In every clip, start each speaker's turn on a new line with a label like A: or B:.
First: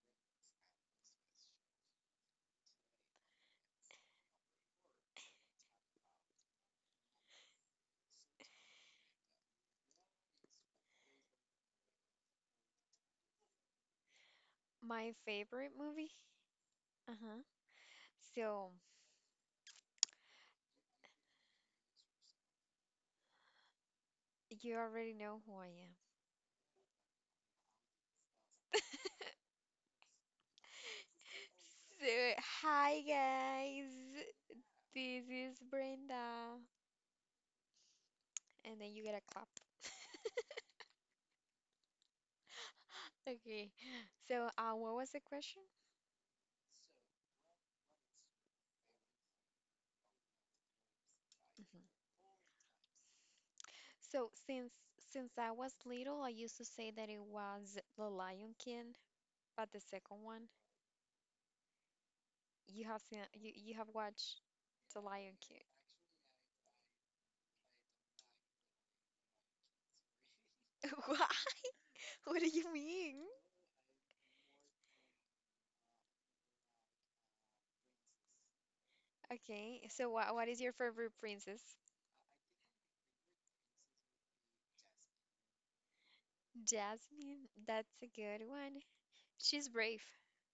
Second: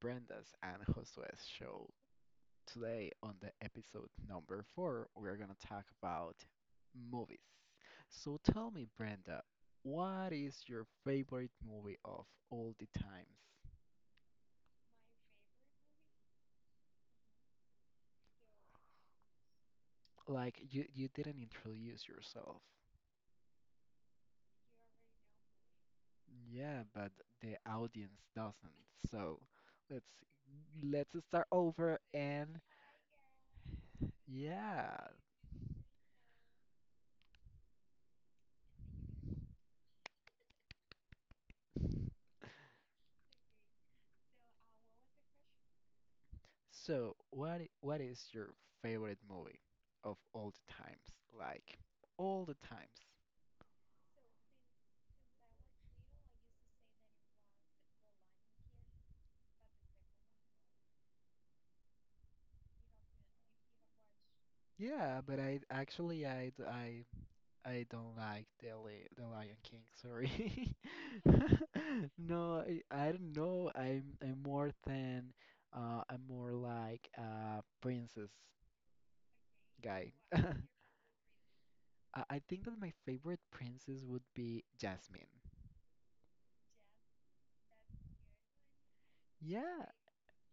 A: Brenda's and Josue's show. Today, on the episode number four, we're going to talk about movies. So tell me, Brenda, what is your favorite movie of all the times?
B: My favorite movie? Uh-huh. So,
A: Like, you didn't introduce yourself.
B: you already know who I am.
A: Yeah, but the audience doesn't. So let's let's start over
B: So,
A: and
B: hi guys.
A: yeah,
B: This is Brenda. And then you get a clap. Okay. So, what was the question?
A: So, what is your favorite movie of all the times? Like
B: Mhm.
A: all the times.
B: So, since I was little, I used to say that it was The Lion King, but the second one, you have seen, you have watched The
A: Yeah,
B: Lion
A: but
B: King.
A: I don't like the the Lion King. Sorry.
B: Why? What do
A: No,
B: you
A: I
B: mean?
A: don't know. I'm more than I'm more like a princess
B: Okay, so
A: guy.
B: what what is your favorite princess?
A: I think that my favorite princess would be Jasmine.
B: Jasmine. That's a good one. She's
A: Yeah,
B: brave.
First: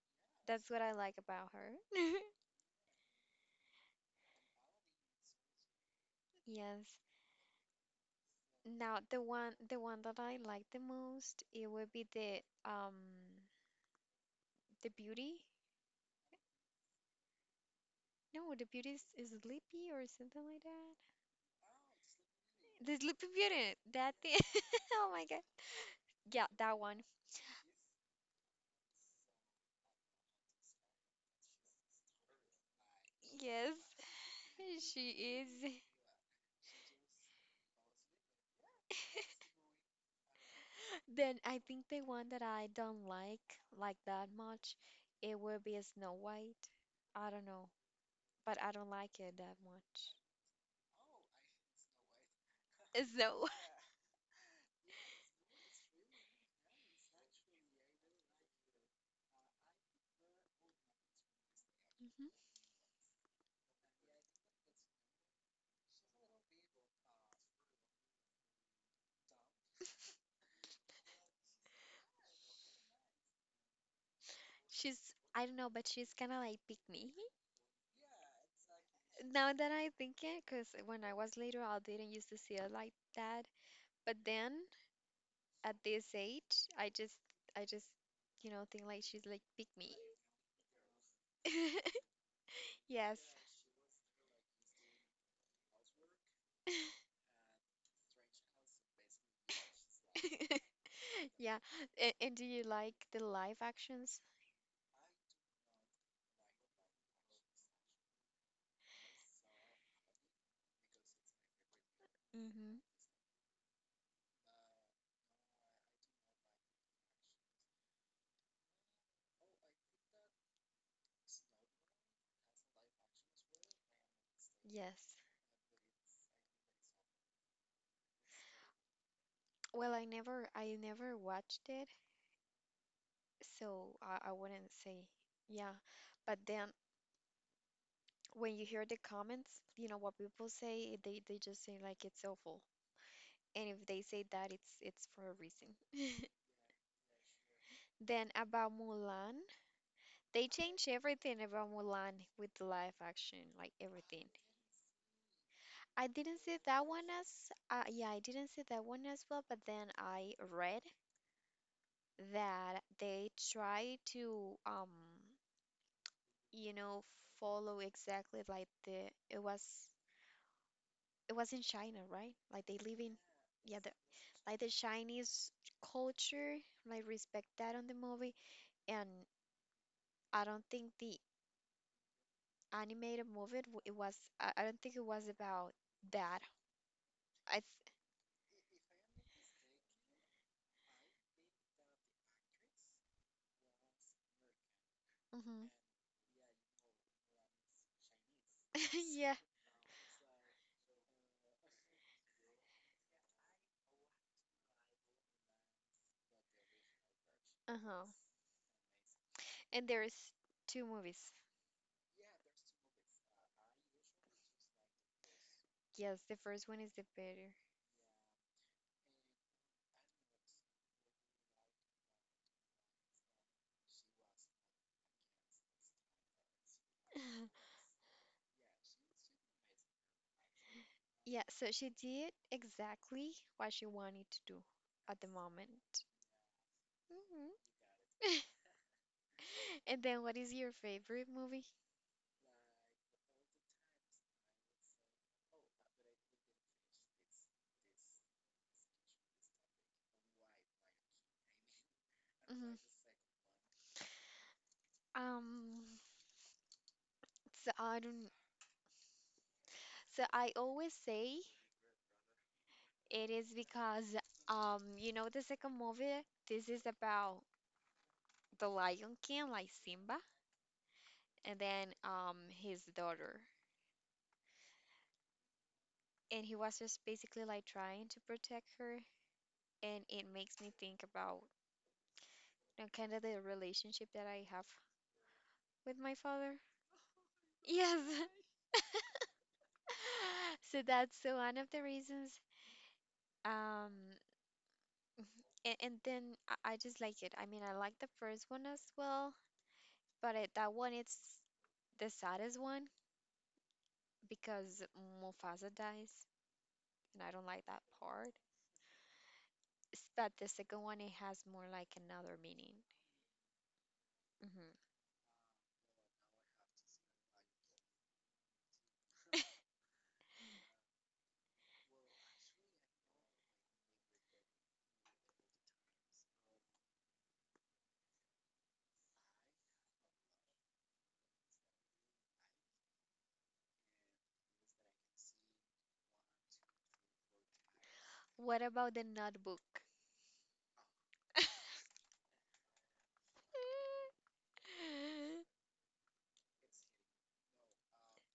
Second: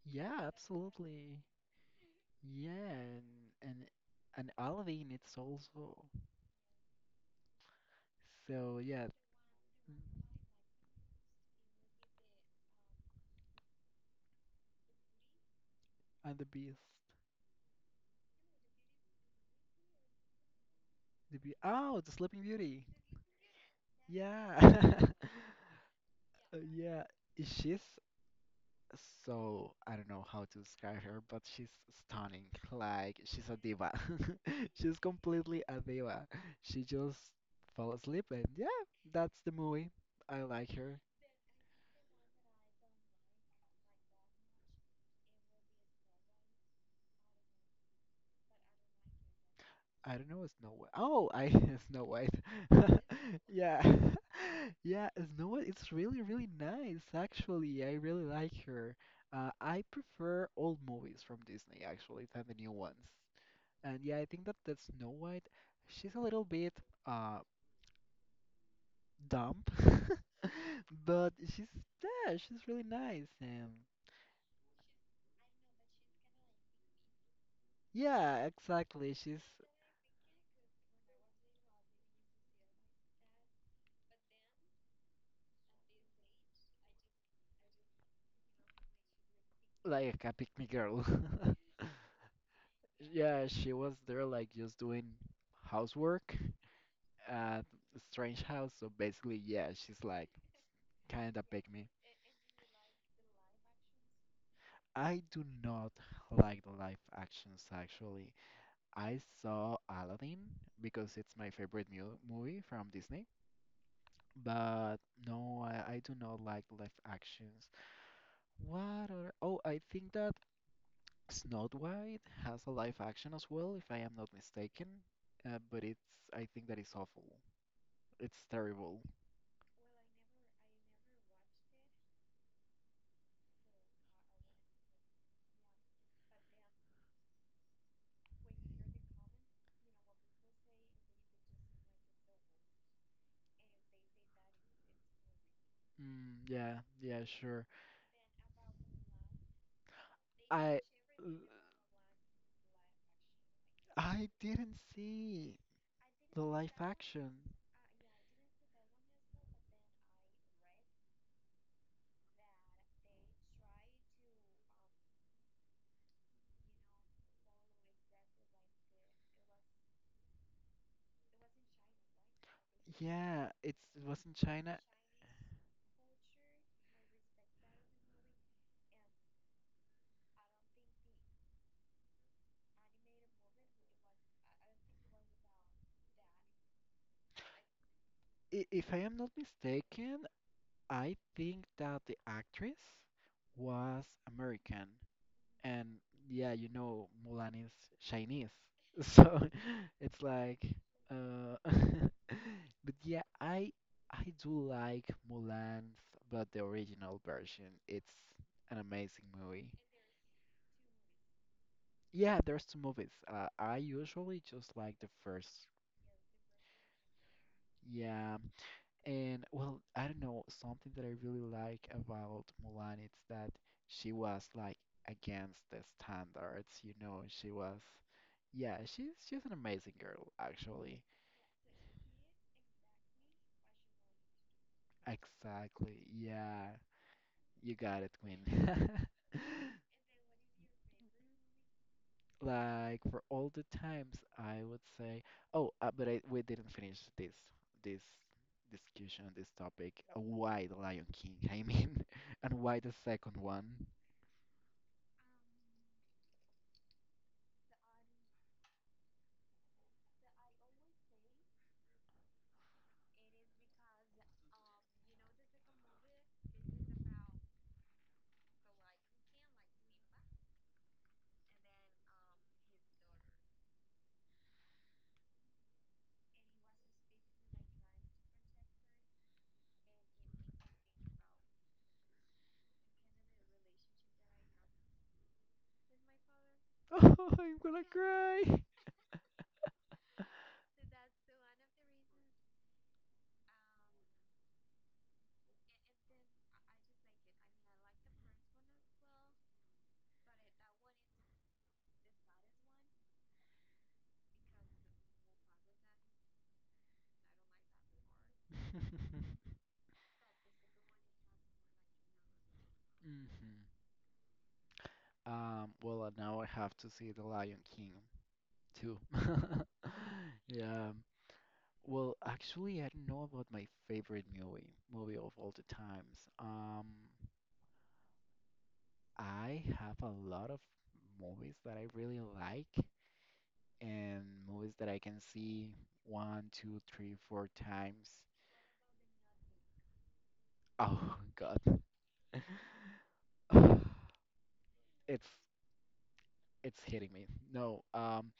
A: yeah,
B: That's what I like
A: absolutely.
B: about her.
A: Yeah, and and Olive it's also.
B: Yes.
A: So
B: Now
A: yeah,
B: the one the
A: mm,
B: one that I like the most it would be the the beauty.
A: and the Beast,
B: No, the beauty is Sleepy or something like that.
A: the Beast. Oh, the Sleeping Beauty.
B: The Sleepy Beauty. That thing.
A: Yeah,
B: Oh my God. Yeah, that one.
A: Yeah. She's so I don't know how to describe her, but she's stunning. Like she's a
B: Yes.
A: diva. She's
B: She
A: completely
B: is.
A: a diva. She just fell asleep, and yeah, that's the movie. I like her.
B: Then I think the one that I don't like that much, it would be a Snow White. I don't know, but I don't like it that much.
A: I don't know Snow White. Oh, I Snow White.
B: Snow.
A: Yeah. Yeah, Snow White is really, really nice, actually. I really like her. I prefer old movies from Disney,
B: Mhm.
A: actually, than the new ones. And yeah, I think that Snow White, she's a little bit uh dumb, but she's yeah, she's really nice and
B: She's, I don't know, but she's kind of like pick me.
A: yeah, exactly. She's
B: Now that I think it, because when I was little, I didn't used to see her like that. But then at this age, I just think like she's like pick me.
A: like a pick me girl.
B: Yes.
A: Yeah, she was there like just doing housework at strange house. So basically, yeah, she's like kind of
B: Yeah.
A: pick me.
B: And do you like the live actions?
A: I do not like the live actions actually. I saw Aladdin because it's my favorite mu movie
B: Mm-hmm.
A: from Disney. But no, I do not like live actions. What are, oh, I think that Snow White has a live action as well, if I am not mistaken.
B: Yes.
A: Uh, but it's, I think that is awful. It's terrible.
B: Well, I never watched it, so I wouldn't say. Yeah. But then when you hear the comments, you know what people say, they just say like it's awful. And if they say that, it's for a reason.
A: Mm, yeah, yeah, sure.
B: Then about Mulan, they
A: I
B: changed everything about Mulan with the live action, like everything.
A: I didn't see
B: I
A: the
B: didn't see
A: live
B: that one
A: action.
B: as. Yeah, I didn't see that one as well, but then I read that they try to, you know, follow exactly like the, it was in China, right? Like they live in,
A: Yeah,
B: yeah, the,
A: it was in
B: like the
A: China.
B: Chinese culture, like respect that on the movie. And I don't think the animated movie. It was I don't think it was about that. I th-
A: I, if I am not mistaken, I think that the actress was American,
B: hmm
A: and yeah, you know, Mulan is Chinese,
B: yeah.
A: so it's like, uh, but yeah, I do like Mulan, but the original version.
B: Uh-huh.
A: It's an amazing movie.
B: And there's two movies.
A: Yeah, there's two movies. I usually just like the first.
B: Yes, the first one is the better.
A: Yeah, and well, I don't know, something that I really like about Mulan, it's that she was like against the standards, you know, she was yeah, she's an amazing girl, actually.
B: Yeah, so she did exactly what she wanted to do at the
A: Exactly.
B: moment.
A: Yeah.
B: Hmm
A: You got it, Queen.
B: And then what is your favorite movie?
A: Like for all the times, I would say, oh, we didn't finish this discussion, this topic. Why the Lion King? I mean, and why
B: Hmm
A: the second one?
B: Um, so I don't, so I always say it is because, you know, the second movie, this is about the Lion King, like Simba, and then, his daughter. And he was just basically like trying to protect her, and it makes me think about kind of the relationship that I have with my father.
A: Oh, I'm gonna
B: Yes.
A: cry.
B: So that's one of the reasons. Um, and then I just like it. I mean, I like the first one as well. That one, it's the saddest one because Mufasa dies, and I don't like that part. But the second one, it has more like another meaning.
A: Mhm.
B: Hmm
A: Now I have to see The Lion King too. Yeah. um, Well, actually, I don't know about my favorite movie of all the times. I have a lot of movies that I really like and movies that I can see one, two, three, four times.
B: What about the notebook?
A: Oh God. It's it's hitting me. No,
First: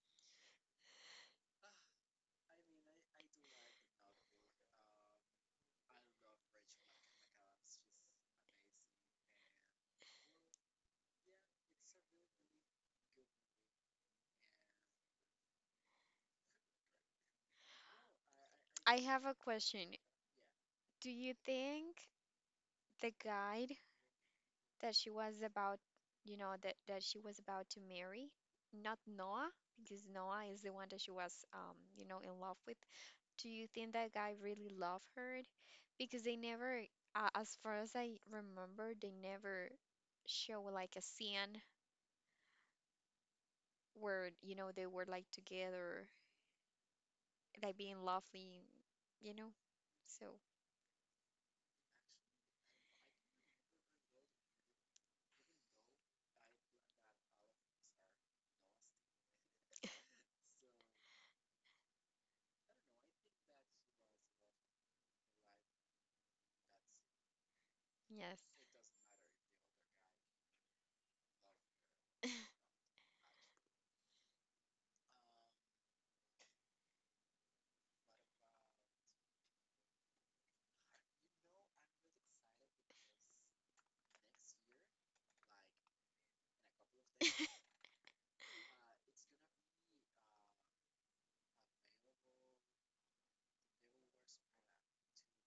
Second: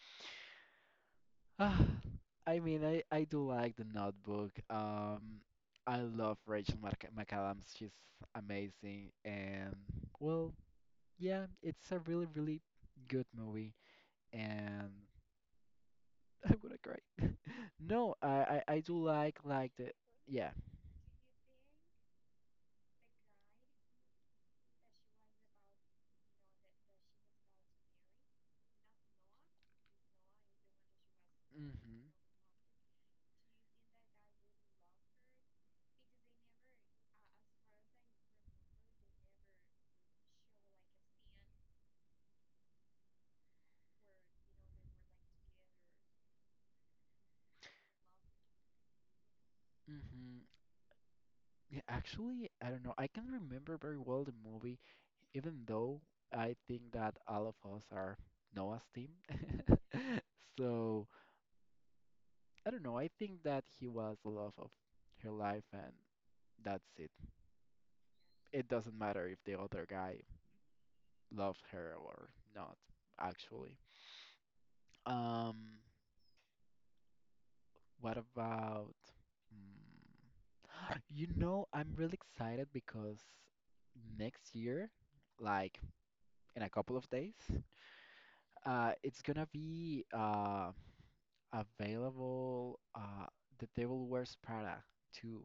A: I mean I do like The Notebook. I love Rachel Mac McAdams. She's amazing and well, yeah, it's a really good movie and I would cry. No, I do
B: I have a
A: like the
B: question.
A: yeah.
B: Do you think the guide that she was about, you know, that she was about to marry, not Noah, because Noah is the one that she was, you
A: Mhm.
B: know, in love with, Do you think that guy really loved her? Because they never, as far as I remember, they never show like a scene where, you know, they were like together, like being lovely, you know? So,
A: Mhm. Yeah, actually, I don't know. I can remember very well the movie, even though I think that all of us are Noah's team. So, I don't know. I think that he was the love of her life and that's it.
B: yes.
A: It doesn't matter if the other guy loved her or not, actually. Um, what about mm, you know, I'm really excited because next year, like in a couple of days, it's gonna be available The Devil Wears Prada too.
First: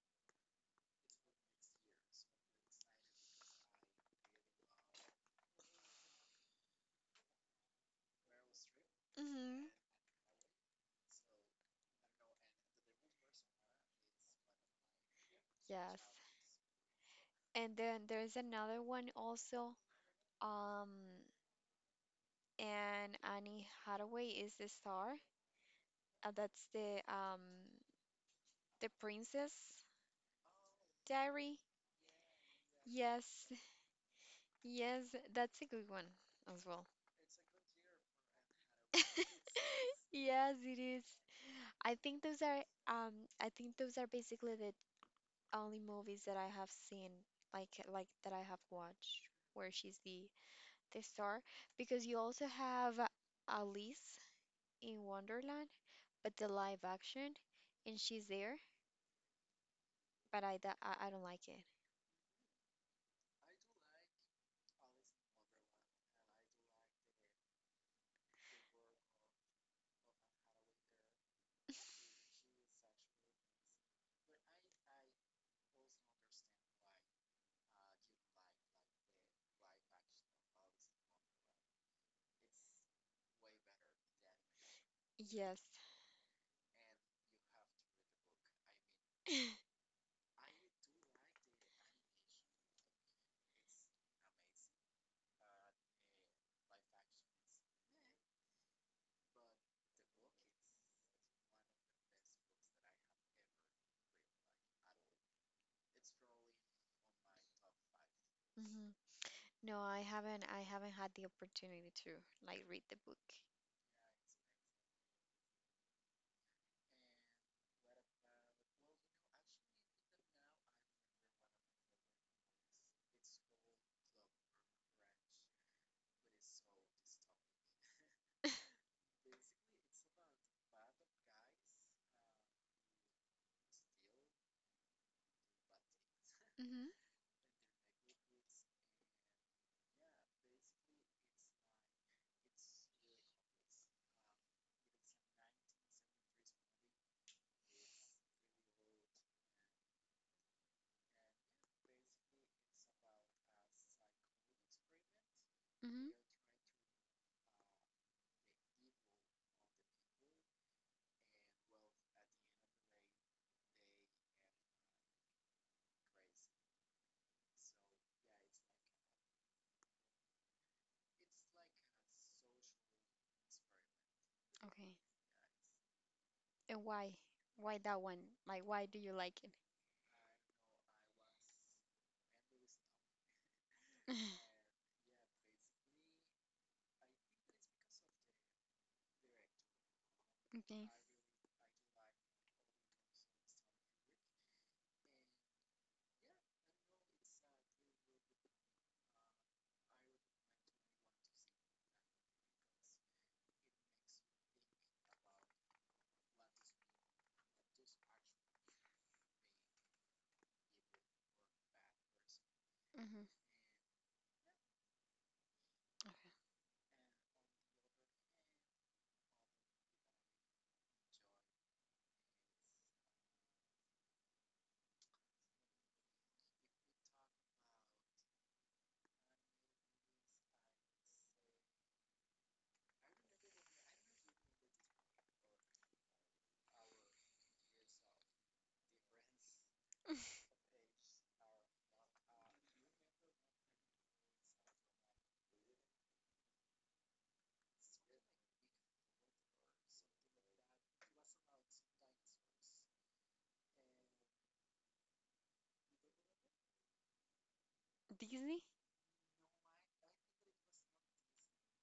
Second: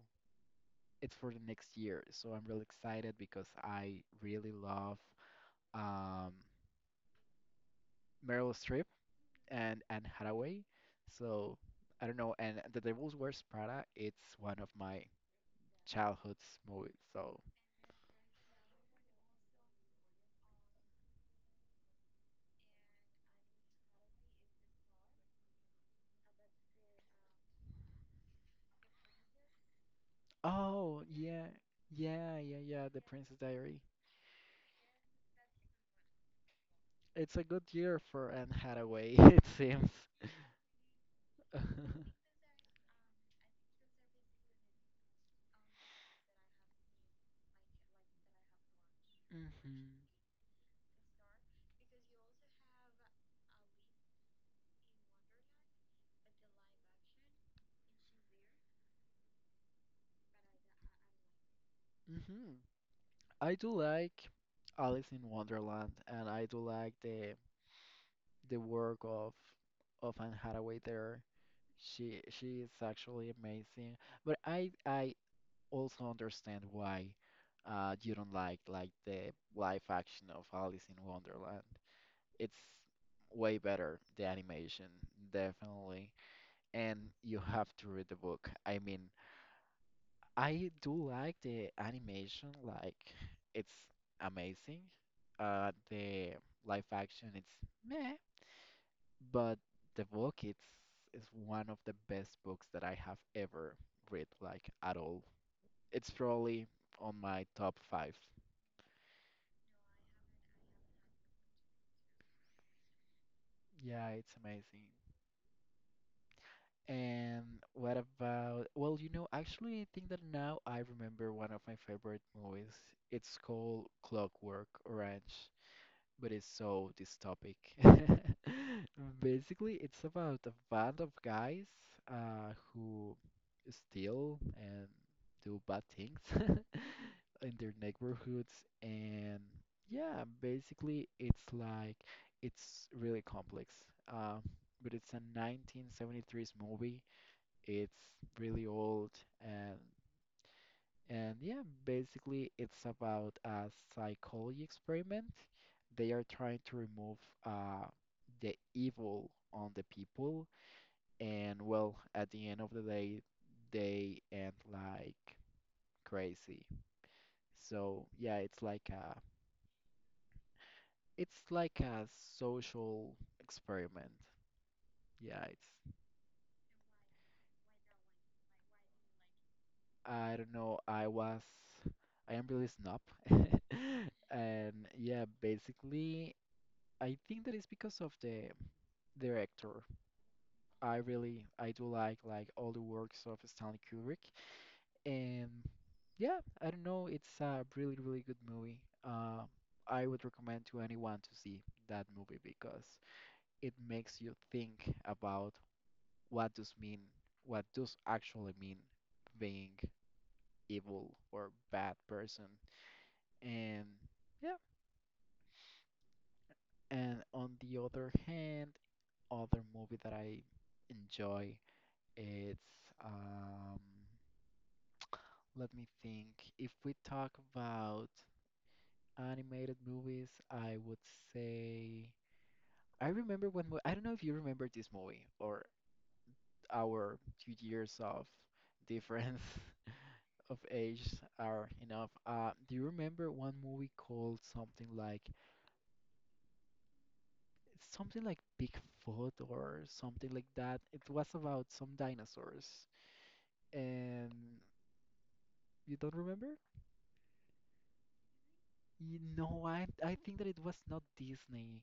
A: It's for the next year, so I'm really excited because I really love um, Meryl Streep
B: Mm-hmm.
A: and Anne Hathaway. So I don't know, and The Devil Wears Prada, it's one of my
B: Yes.
A: childhood's movies, so
B: And then there's another one also. Um, and Annie Hathaway is the star. That's the The Princess
A: Oh, yeah.
B: Diary?
A: Yeah, yeah, yeah, The
B: Yes,
A: Princess Diary.
B: yes, that's a good one as well.
A: It's a good year for Anne Hathaway, it seems.
B: Yes, it is. I
A: hmm
B: think those are um I think those are basically the only movies that I have seen like that I have watched where she's the star because you also have Alice in Wonderland but the live action and she's there but I don't like it.
A: hmm I do like Alice in Wonderland, and I do like the work of Anne Hathaway there. She is actually amazing, but I also understand why you don't like the live action of Alice in Wonderland. It's way better, the animation,
B: Yes.
A: definitely. And you have to read the book. I mean, I do like the animation, like it's amazing. The live action, it's meh, but the book, it's is one of the best books that I have ever read, like at all. It's probably on my top five.
B: Mm-hmm. No, I haven't. I haven't had the opportunity to like read the book.
A: Yeah, it's amazing. And what about, well, you know, actually, I think that now I remember one of my favorite movies. It's called Clockwork Orange, but it's so dystopic. Basically, it's about a band of guys who steal and do bad things
B: Mm-hmm.
A: in their neighborhoods. And yeah, basically, it's really complex. Uh, but it's a 1973 movie it's really old and yeah, basically it's about a psychology experiment.
B: Mm-hmm.
A: They are trying to remove uh, the evil on the people, and well, at the end of the day, they end like crazy. So yeah, it's like a social experiment.
B: Okay.
A: Yeah, it's
B: And why? Why that one? Like, why do you like it?
A: I don't know. I am really snob, and yeah, basically, I think that is because of the director.
B: Okay.
A: I do like all the works of Stanley Kubrick, and yeah, I don't know. It's a really, really good movie. Uh, I would recommend to anyone to see that movie because it makes you think about what does mean, what does actually mean being evil or bad person.
B: Mm-hmm.
A: And yeah,
B: Okay.
A: and on the other hand, other movie that I enjoy, it's um, let me think. If we talk about animated movies, I would say I remember when I don't know if you remember this movie or our 2 years of difference of age are enough. Do you remember one movie called something like Bigfoot or something like that. It was about some dinosaurs. And you don't remember?
B: Disney?
A: No, I think that it was not Disney.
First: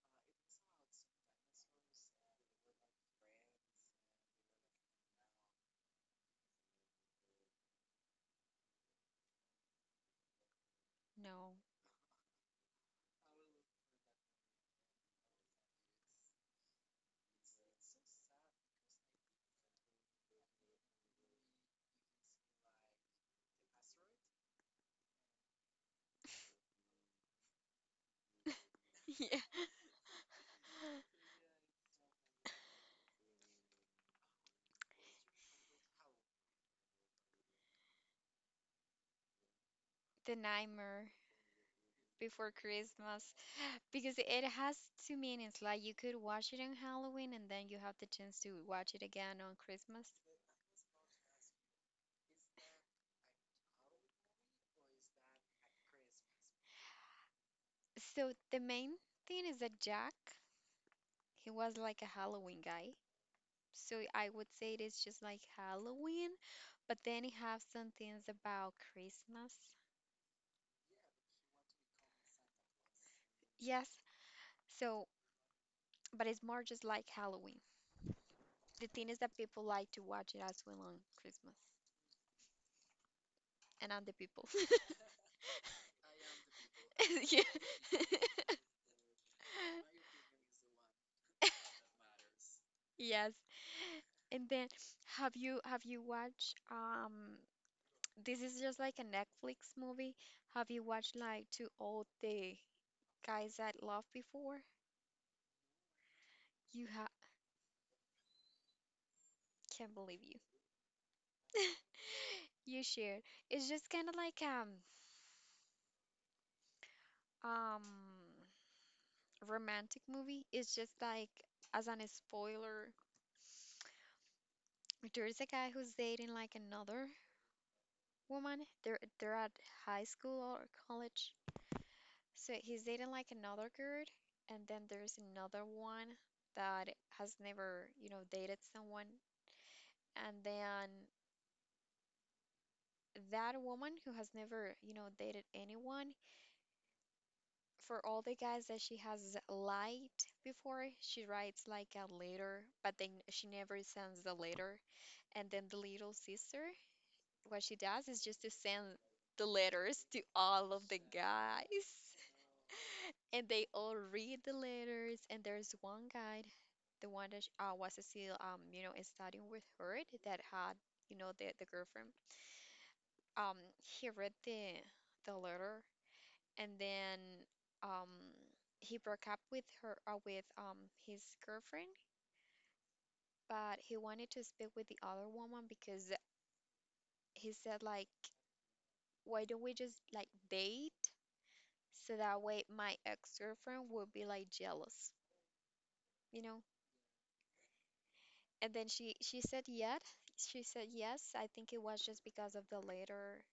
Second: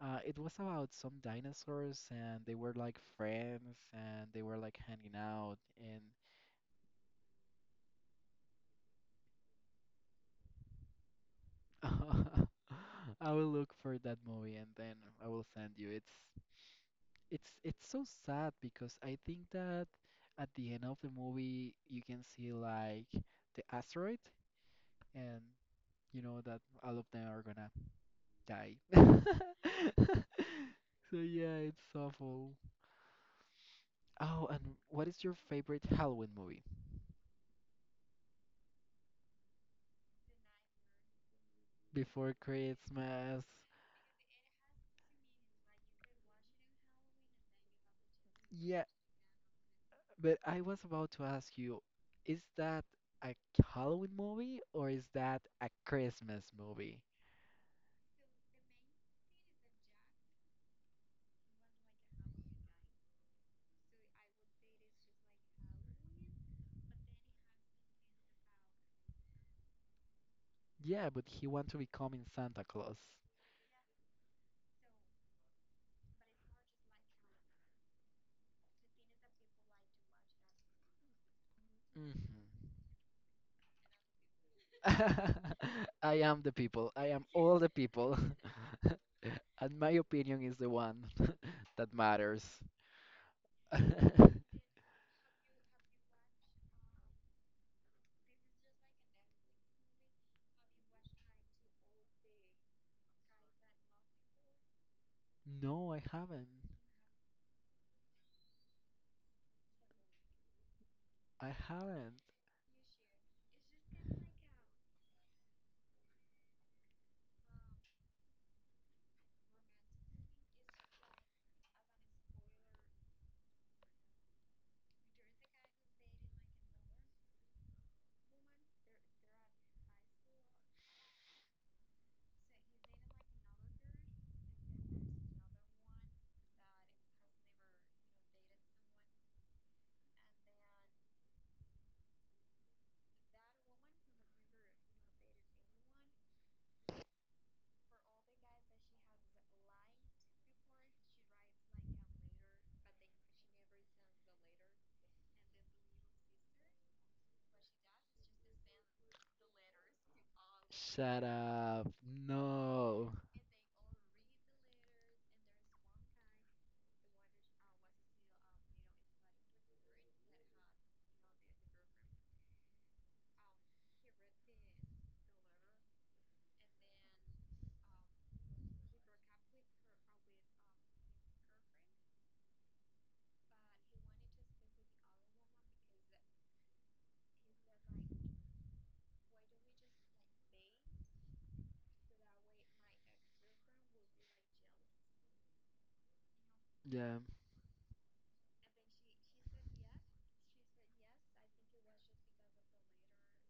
A: It was about some dinosaurs and they were like friends and they were like hanging out and
B: No.
A: I will look for that movie and then I will send you. It's so sad because I think that at the end of the movie you can see like the asteroid and you know that all of them are gonna die.
B: Yeah.
A: So yeah, it's awful. Oh, and what is your favorite Halloween movie?
B: The Nightmare
A: Before
B: Before Christmas.
A: Christmas.
B: Because it has two meanings. Like you could watch it on Halloween and then you have the chance to
A: Yeah,
B: watch it again on Christmas.
A: but I was about to ask you, is that a Halloween movie or is that a Christmas movie?
B: So the main thing is that Jack, he was like a Halloween guy. So I would say it is just like Halloween, but then you have some things about Christmas.
A: Yeah, but he wants to becoming Santa Claus.
B: Yes. So, but it's more just like Halloween. The thing is that people like to watch it as well on Christmas
A: Hmm.
B: and on the people.
A: I am the people. I am
B: Yeah.
A: all the people. And my opinion is the one that matters.
B: Yes. And then have you watched this is just like a Netflix movie. Have you watched like two old the guys that love before?
A: No, I haven't.
B: You ha can't believe you.
A: I haven't.
B: You should. It's just kind of like um romantic movie. It's just like as an spoiler, there's a guy who's dating like another woman. They're at high school or college So he's dating like another girl, and then there's another one that has never, you know, dated someone. And then that woman who has never, you know, dated anyone, for all the guys that she has lied before, she writes like a letter, but then she never sends the letter. And then the little sister, what she does is just to send the letters to all of the
A: Shut up.
B: guys.
A: No.
B: And they all read the letters. And there's one guy, the one that was still, you know, studying with her that had, you know, the girlfriend. He read the letter, and then um, he broke up with her, with his girlfriend. But he wanted to speak with the other woman because he said like, why don't we just like date? So that way my ex-girlfriend would be like jealous, you know?
A: Yeah.
B: And then she said yes. She said yes. I think it was just because of the letter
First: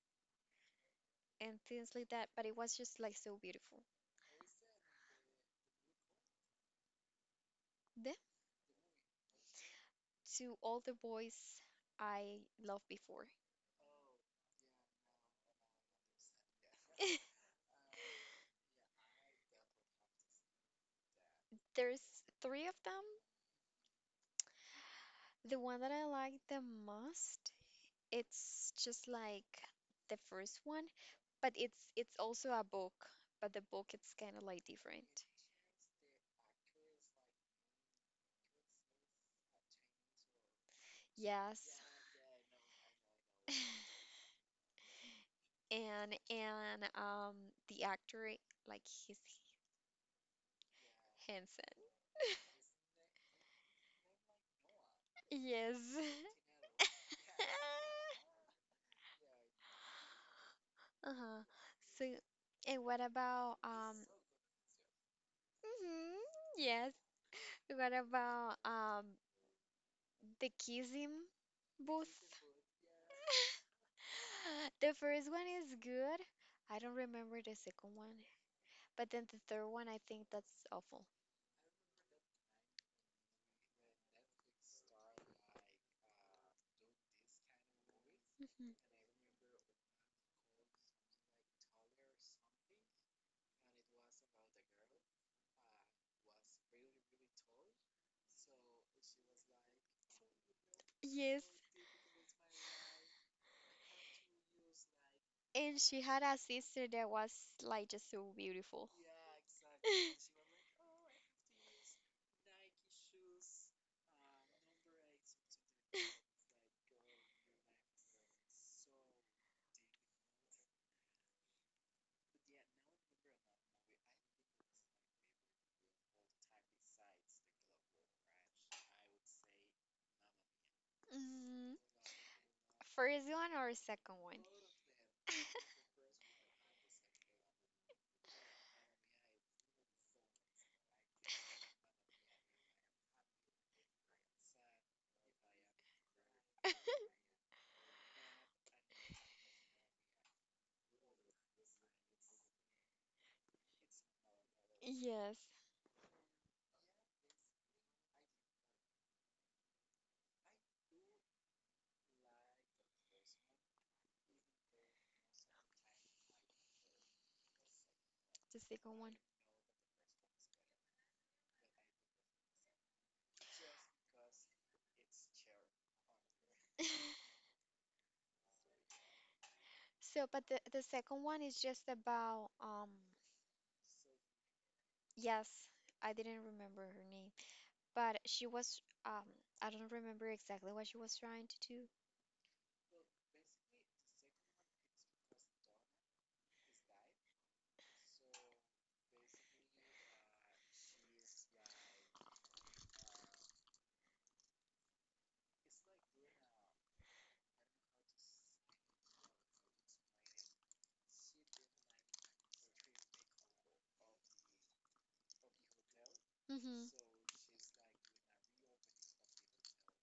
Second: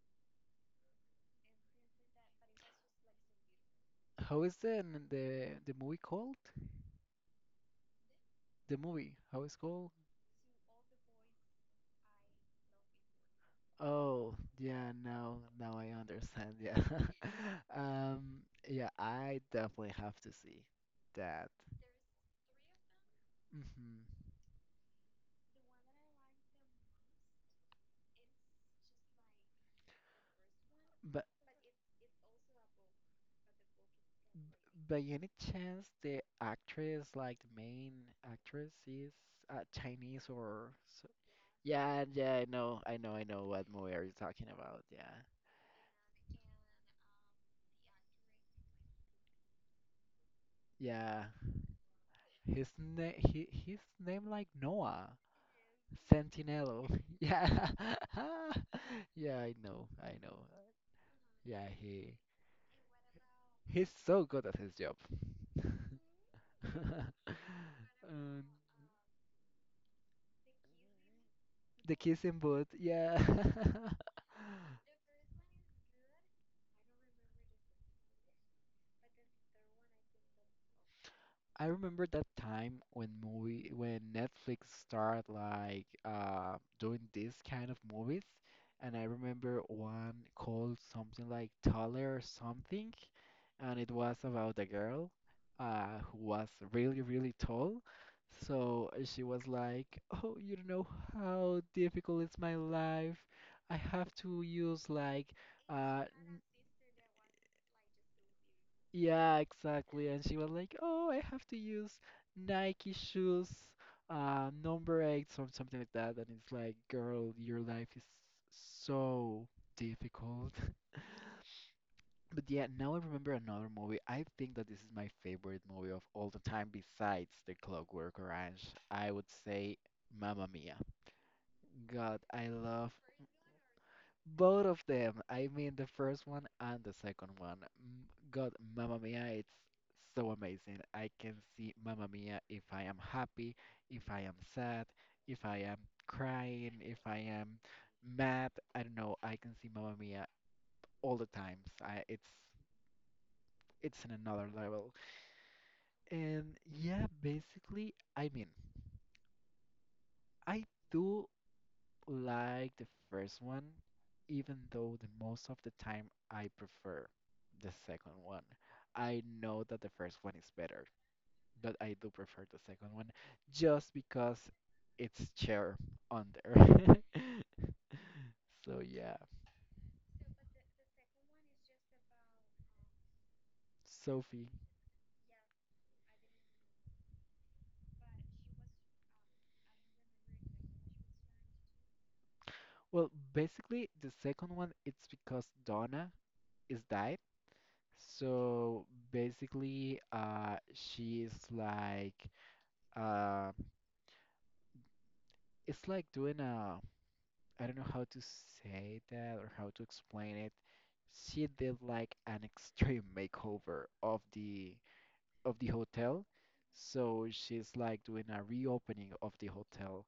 B: and things like that, but it was just like so beautiful.
A: How is the the movie called?
B: Then
A: The movie. How is called?
B: to all the boys I loved before.
A: Oh, yeah, now I understand. Yeah. Um, yeah, I definitely have to see that.
B: There's three of them.
A: Hmm.
B: The one that I like the most, it's just like the first one,
A: But
B: but it's also a book, but the book it's kind of like
A: by
B: different.
A: any chance the actress, like the main actress is Chinese or
B: Yes.
A: yeah, I know what movie are you talking about. Yeah,
B: And the actor like he's
A: yeah.
B: handsome.
A: His name, his name like Noah
B: Yes.
A: Centinelo. Yeah, yeah, I know.
B: Uh-huh.
A: Yeah,
B: So and what about
A: he's so good at his job.
B: mhm, yes. What
A: Um,
B: about the kissing
A: the
B: booth?
A: kissing booth. Yeah,
B: The first one is good. I don't remember the second one. But then the third one, I think that's awful.
A: I remember that time when movie when Netflix started like doing this kind of movies,
B: Mhm.
A: and I remember one called something like Taller or something, and it was about a girl who was really really tall. So she was like, "Oh, you don't know
B: Yes.
A: how difficult is my life. I have to use like
B: And
A: uh."
B: she had a sister that was like just so beautiful.
A: Yeah, exactly. And she was like, "Oh, I have to use Nike shoes, number 8, or something like that." And it's like, "Girl, your life is so difficult." But yeah, now I remember another movie. I think that this is my favorite movie of all the time, besides The Clockwork Orange. I would say Mamma Mia.
B: Mhm.
A: God, I love
B: First one or second one?
A: Both of them, I mean the first one and the second one. God, Mamma Mia, it's so amazing. I can see Mamma Mia if I am happy, if I am sad, if I am crying, if I am mad. I don't know. I can see Mamma Mia all the times. It's in another level.
B: Yes,
A: And yeah, basically, I mean, I do like the first one, even though the most of the time I prefer the second one.
B: the second one.
A: I know that the first one is better, but I do prefer the second one just because it's chair on there. So yeah,
B: So, but the second one is just about
A: Sophie.
B: yes, I didn't remember her name. But she was, I don't remember exactly what she was trying to do.
A: Well, basically the second one it's because Donna is died. So basically, she is like, uh, it's like doing a I don't know how to say that or how to explain it. She did like an extreme makeover of the hotel.
B: Hmm
A: So she's like doing a reopening of the hotel,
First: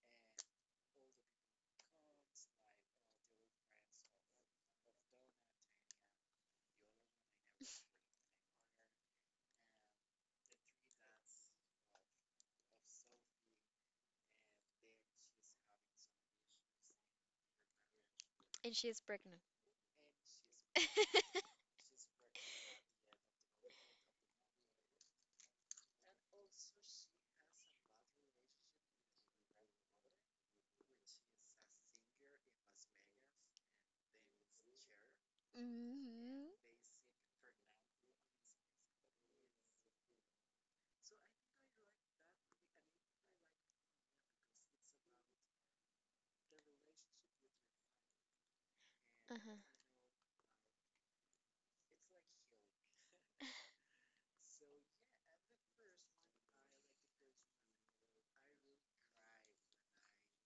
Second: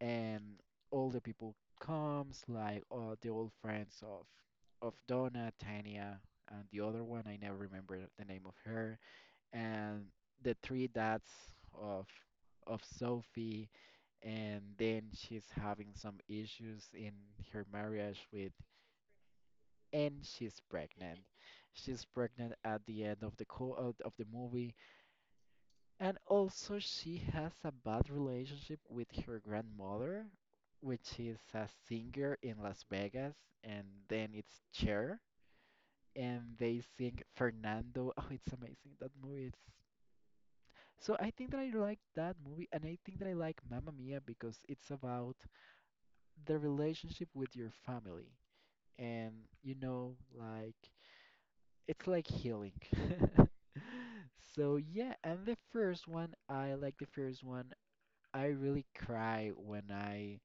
A: and all the people comes, like all the old friends of Donna, Tanya, and the other one, I never remember the name of her, and the three dads of of Sophie, and then she's having some issues in her marriage with,
B: And she is pregnant.
A: and she's pregnant. She's pregnant at the end of the co out of the movie, and also she has a bad relationship with her grandmother, which is a singer in Las Vegas, and then it's Cher,
B: Hmm
A: and they sing Fernando. Oh, it's amazing. That movie is. So I think that I like that movie, and I think that I like Mamma Mia because it's about the relationship with your family and
B: Uh-huh.
A: like it's like healing. So yeah, and the first one, I like the first one. I really cry when I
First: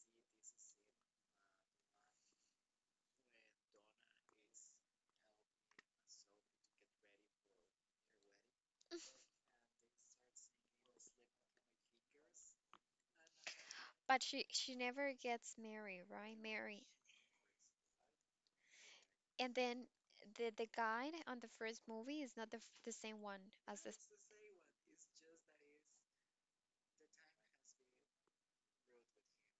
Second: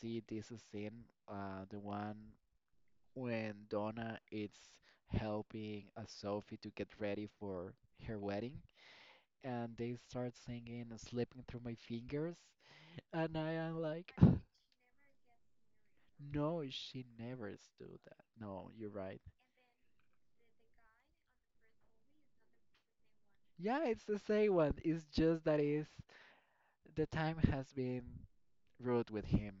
A: see this scene, the one when Donna is helping Sophie to get ready for her wedding, and they start singing Slipping Through My Fingers, and I am like…
B: But she never gets married, right?
A: No,
B: Mary.
A: she never do that. No, you're right.
B: And then the guy on the first movie is not the same one as
A: Yeah,
B: this.
A: it's the same one. It's just that is the time has been rude with him.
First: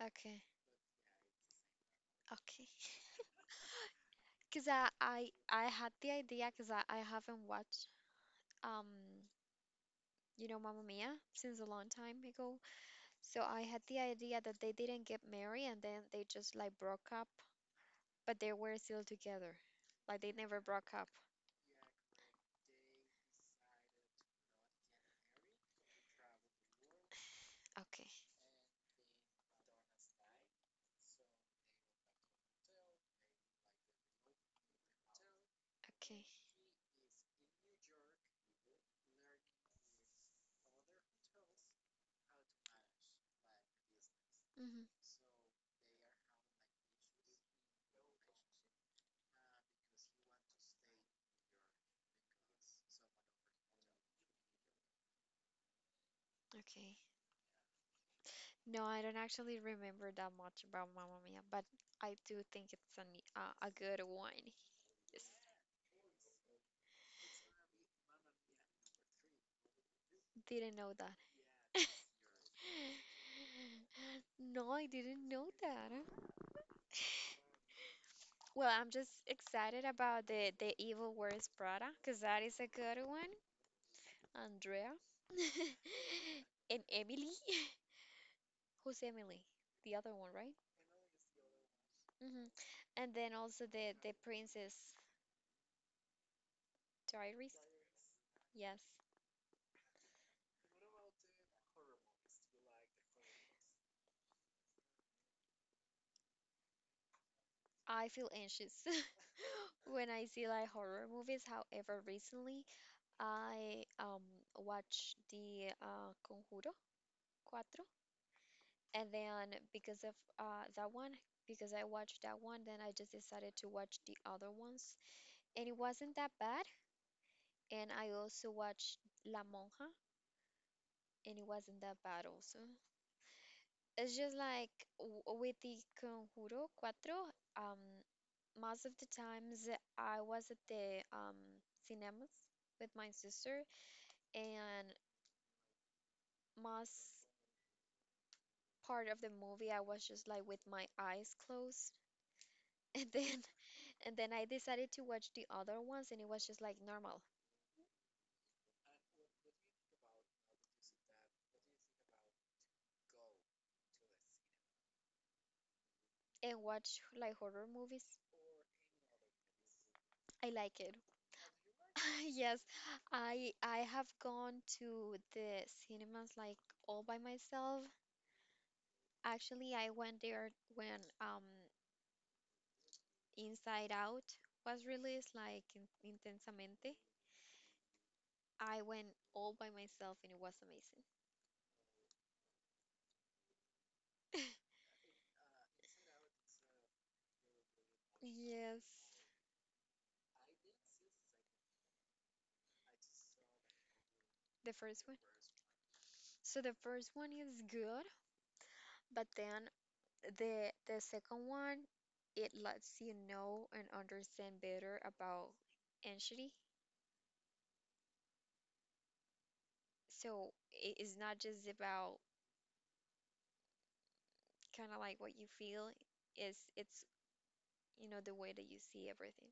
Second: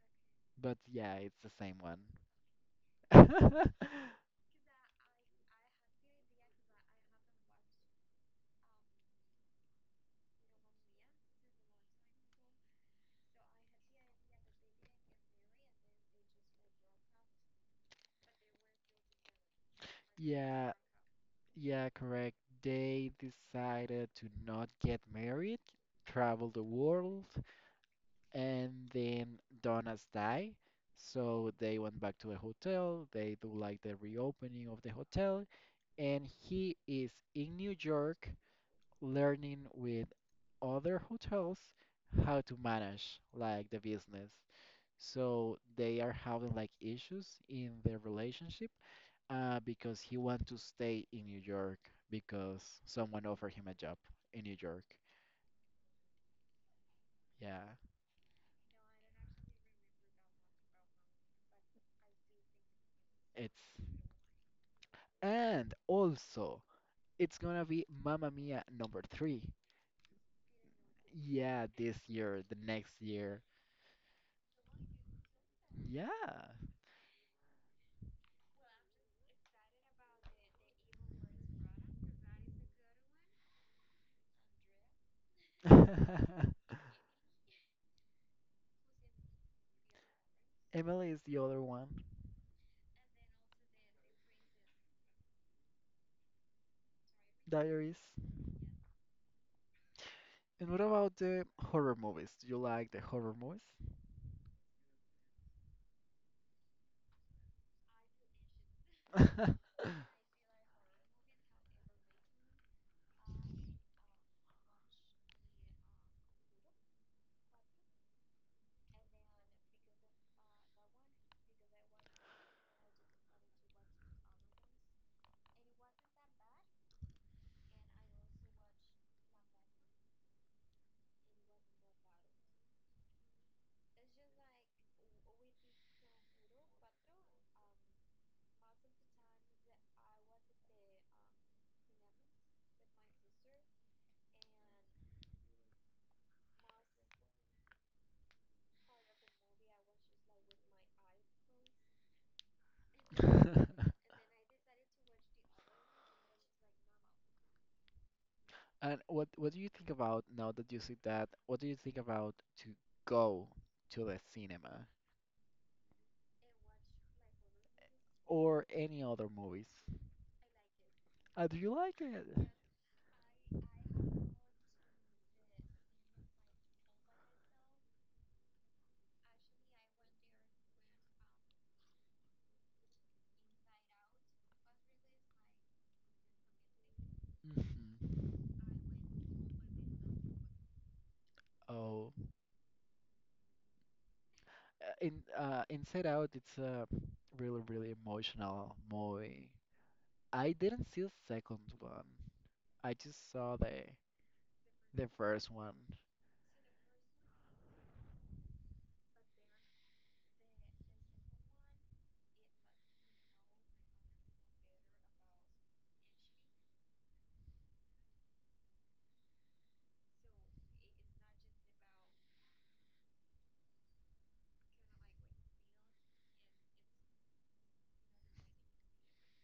B: Okay,
A: But yeah, it's the same one.
B: okay. Cause I had the idea, cause I haven't watched um you know Mamma Mia since a long time ago. So I had the idea that they didn't get married and then they just like broke up, but they were still together. Like they never
A: Yeah,
B: broke up.
A: yeah, correct. They decided to not get married, travel the world,
B: Okay,
A: and then Donna's die. So they went back to a hotel. They do like the reopening of the hotel,
B: okay.
A: and he is in New York learning with other hotels how to manage like the business.
B: hmm
A: So they are having like issues in their relationship, because he want to stay in New York because someone offered him a job in New York.
B: Okay.
A: Yeah,
B: No, I don't actually remember that much about Mamma Mia, but I do think it's
A: it's
B: a good one. Yes.
A: and also it's gonna be Mamma Mia number three.
B: Didn't know that.
A: Yeah, this year, the next year.
B: No, I didn't know that.
A: Yeah.
B: Huh? Well, I'm just excited about the Evil Wears cause that is a good one. Andrea, and Emily. Who's Emily? The other one, right?
A: Emily is the other one.
B: hmm And then also the Princess Diaries.
A: Diaries.
B: Yes,
A: And what about the horror movies? Do you like the horror movies?
B: I feel anxious when I see like horror movies. However, recently I watched the Conjuro cuatro, and then because of that one, because I watched that one, then I just decided to watch the other ones, and it wasn't that bad. And I also watched La Monja. And it wasn't that bad also. It's just like with the Conjuro Cuatro. um, most of the times I was at the cinemas with my sister, and most part of the movie I was just like with my eyes closed. And then and then I decided to watch the other ones and it was just like normal.
A: And what do you think about now that you see that? What do you think about to go to the cinema
B: And watch like horror movies.
A: or any other movies?
B: I like it.
A: Do you like it?
B: Yes, I have gone to the cinemas like all by myself. Actually, I went there when Inside Out was released, like in, Intensamente.
A: Mhm.
B: I went all by myself and it was amazing.
A: Oh, in Inside Out, it's a really really
B: Yes,
A: emotional movie. I didn't see the second one. I just saw
B: the first one.
A: the first one.
B: So the first one is good, but then the second one, it lets you know and understand better about anxiety. So it is not just about kind of like what you feel, is it's you know the way that you see everything.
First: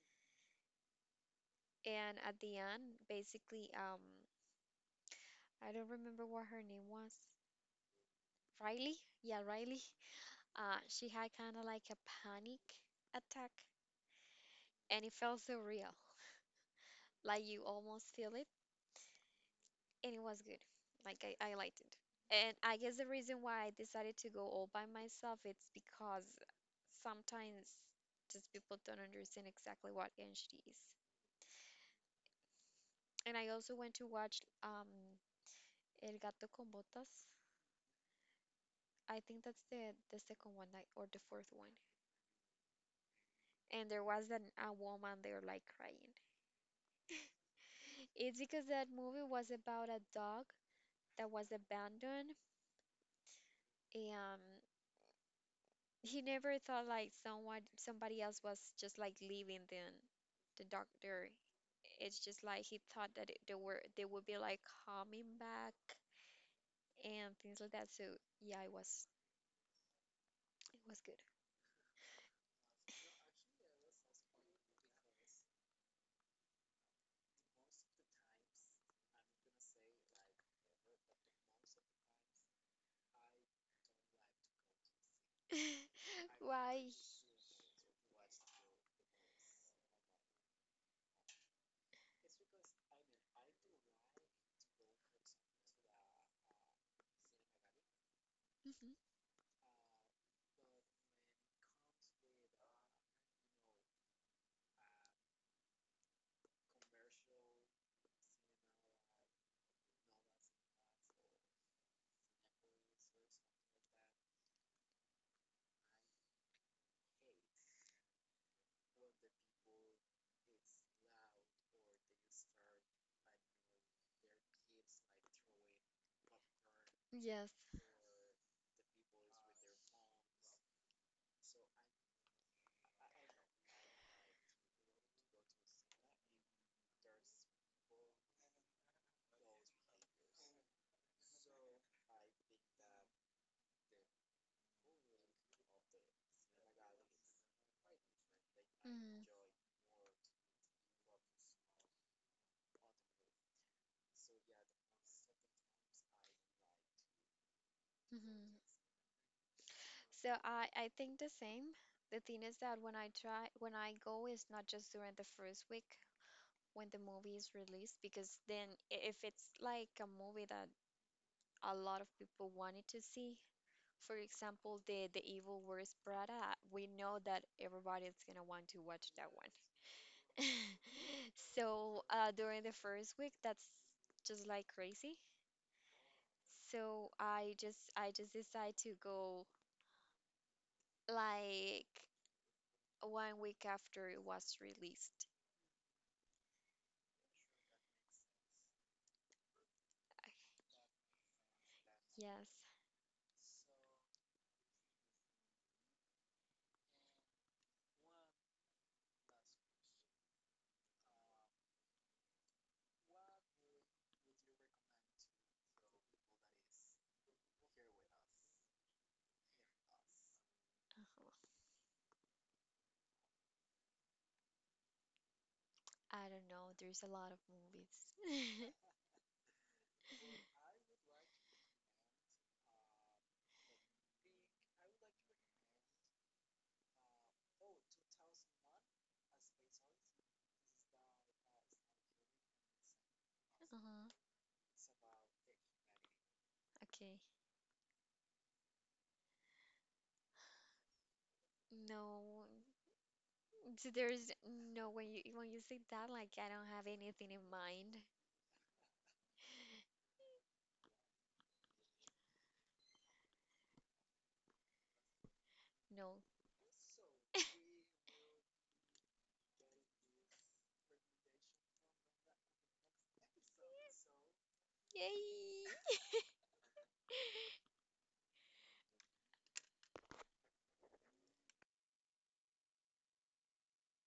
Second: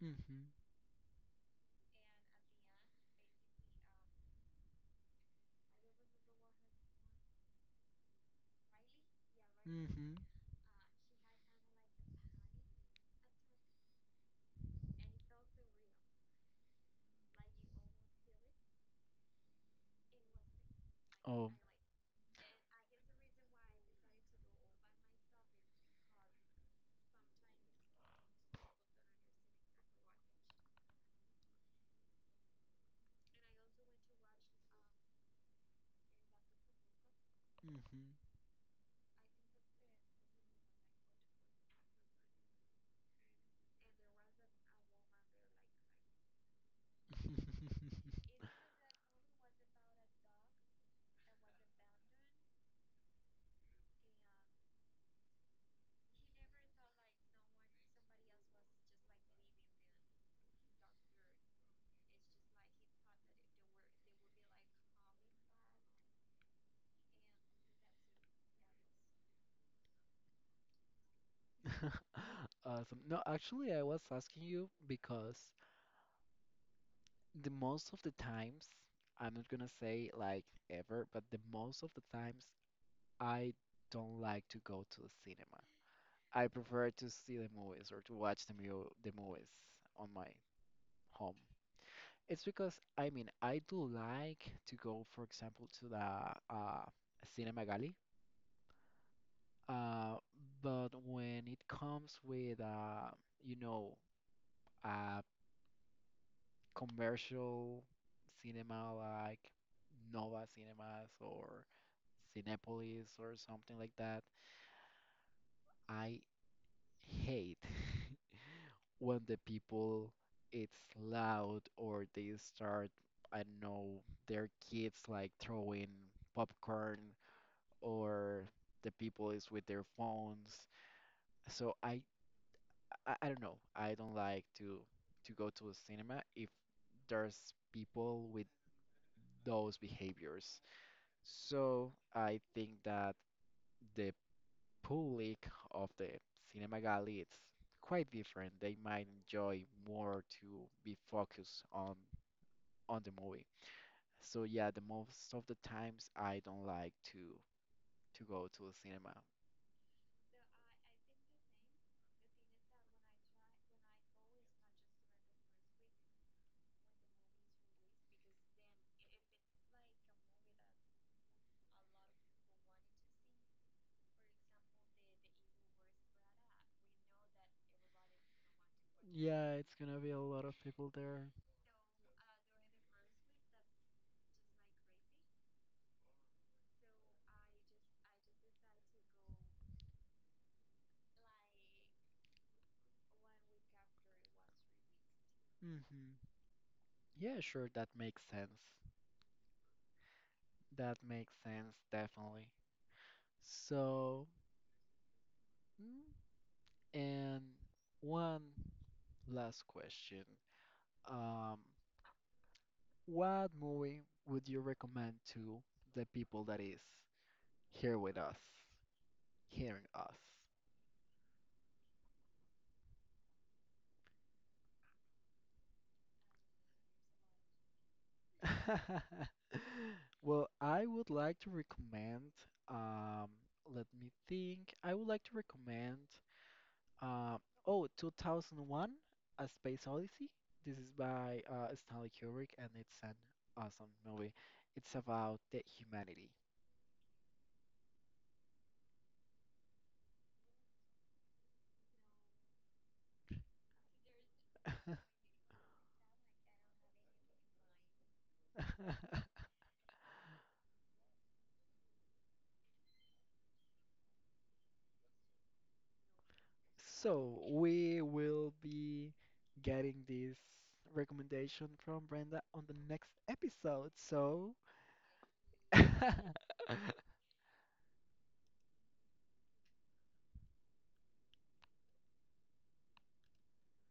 A: Hmm.
B: And at the end, basically, I don't remember what her name was. Riley? Yeah, Riley.
A: Mm-hmm.
B: She had kind of like a panic attack, and it felt so real. Like you almost feel it and it was good. Like
A: Oh.
B: I liked it. And I guess the reason why I decided to go all by myself it's because sometimes just people don't understand exactly what Enshi is. And I also went to watch El Gato con Botas.
A: Mm-hmm.
B: I think that's the second one like, or the fourth one. And there was a woman there like crying. It's because that movie was about a dog that was abandoned and He never thought like someone somebody else was just like leaving then the doctor. It's just like he thought that it, they were they would be like coming back and things like that. So yeah, it was good.
A: Awesome. No, actually, I was asking you because the most of the times, I'm not gonna say like ever, but the most of the times, I don't like to go to the cinema. I prefer
B: Why?
A: to see the movies or to watch the mu the movies on my home. It's because, I mean, I do like to go, for example, to the uh, Cinema.
B: Mhm.
A: Uh, but when it comes with you know, uh, commercial cinema like Nova Cinemas or Cinepolis or something like that, I hate when the people it's loud or they start, I don't know, their kids like throwing popcorn
B: Yes.
A: or the people is with their phones. So I don't know. I don't like to go to the cinema if there's people with those behaviors. So I think that the public of the cinema galley it's quite different. They might
B: Mm.
A: enjoy more to be focused on the movie. So yeah, the most of the times I don't like to go
B: Mhm.
A: to the cinema.
B: So I think the same. The thing is that when I go, it's not just during the first week. When the movie is released because if it's like a movie that a lot of people wanted to see, for example, the Evil Wears Prada, we know that everybody is gonna want to watch that
A: Yeah,
B: one.
A: it's gonna be a lot of people there.
B: So during the first week, that's just like crazy. So I just decided to go like one week after it was released.
A: Hmm. Yeah, sure, that makes sense. That makes sense,
B: Yes.
A: definitely. So, mm, and one last question. Um, what movie would you recommend to the people that is here with us, hearing us?
B: I don't know. There's a lot of movies.
A: Well, I would like to recommend, um, let me think. I would like to recommend, uh, oh, 2001: A Space Odyssey. This is by Stanley Kubrick, and it's an awesome
B: Uh-huh.
A: movie. It's about the humanity.
B: Okay. No, there's no when you say that, like I don't have anything in mind. No.
A: So we will be getting this recommendation from Brenda on the next episode. So
B: Yay!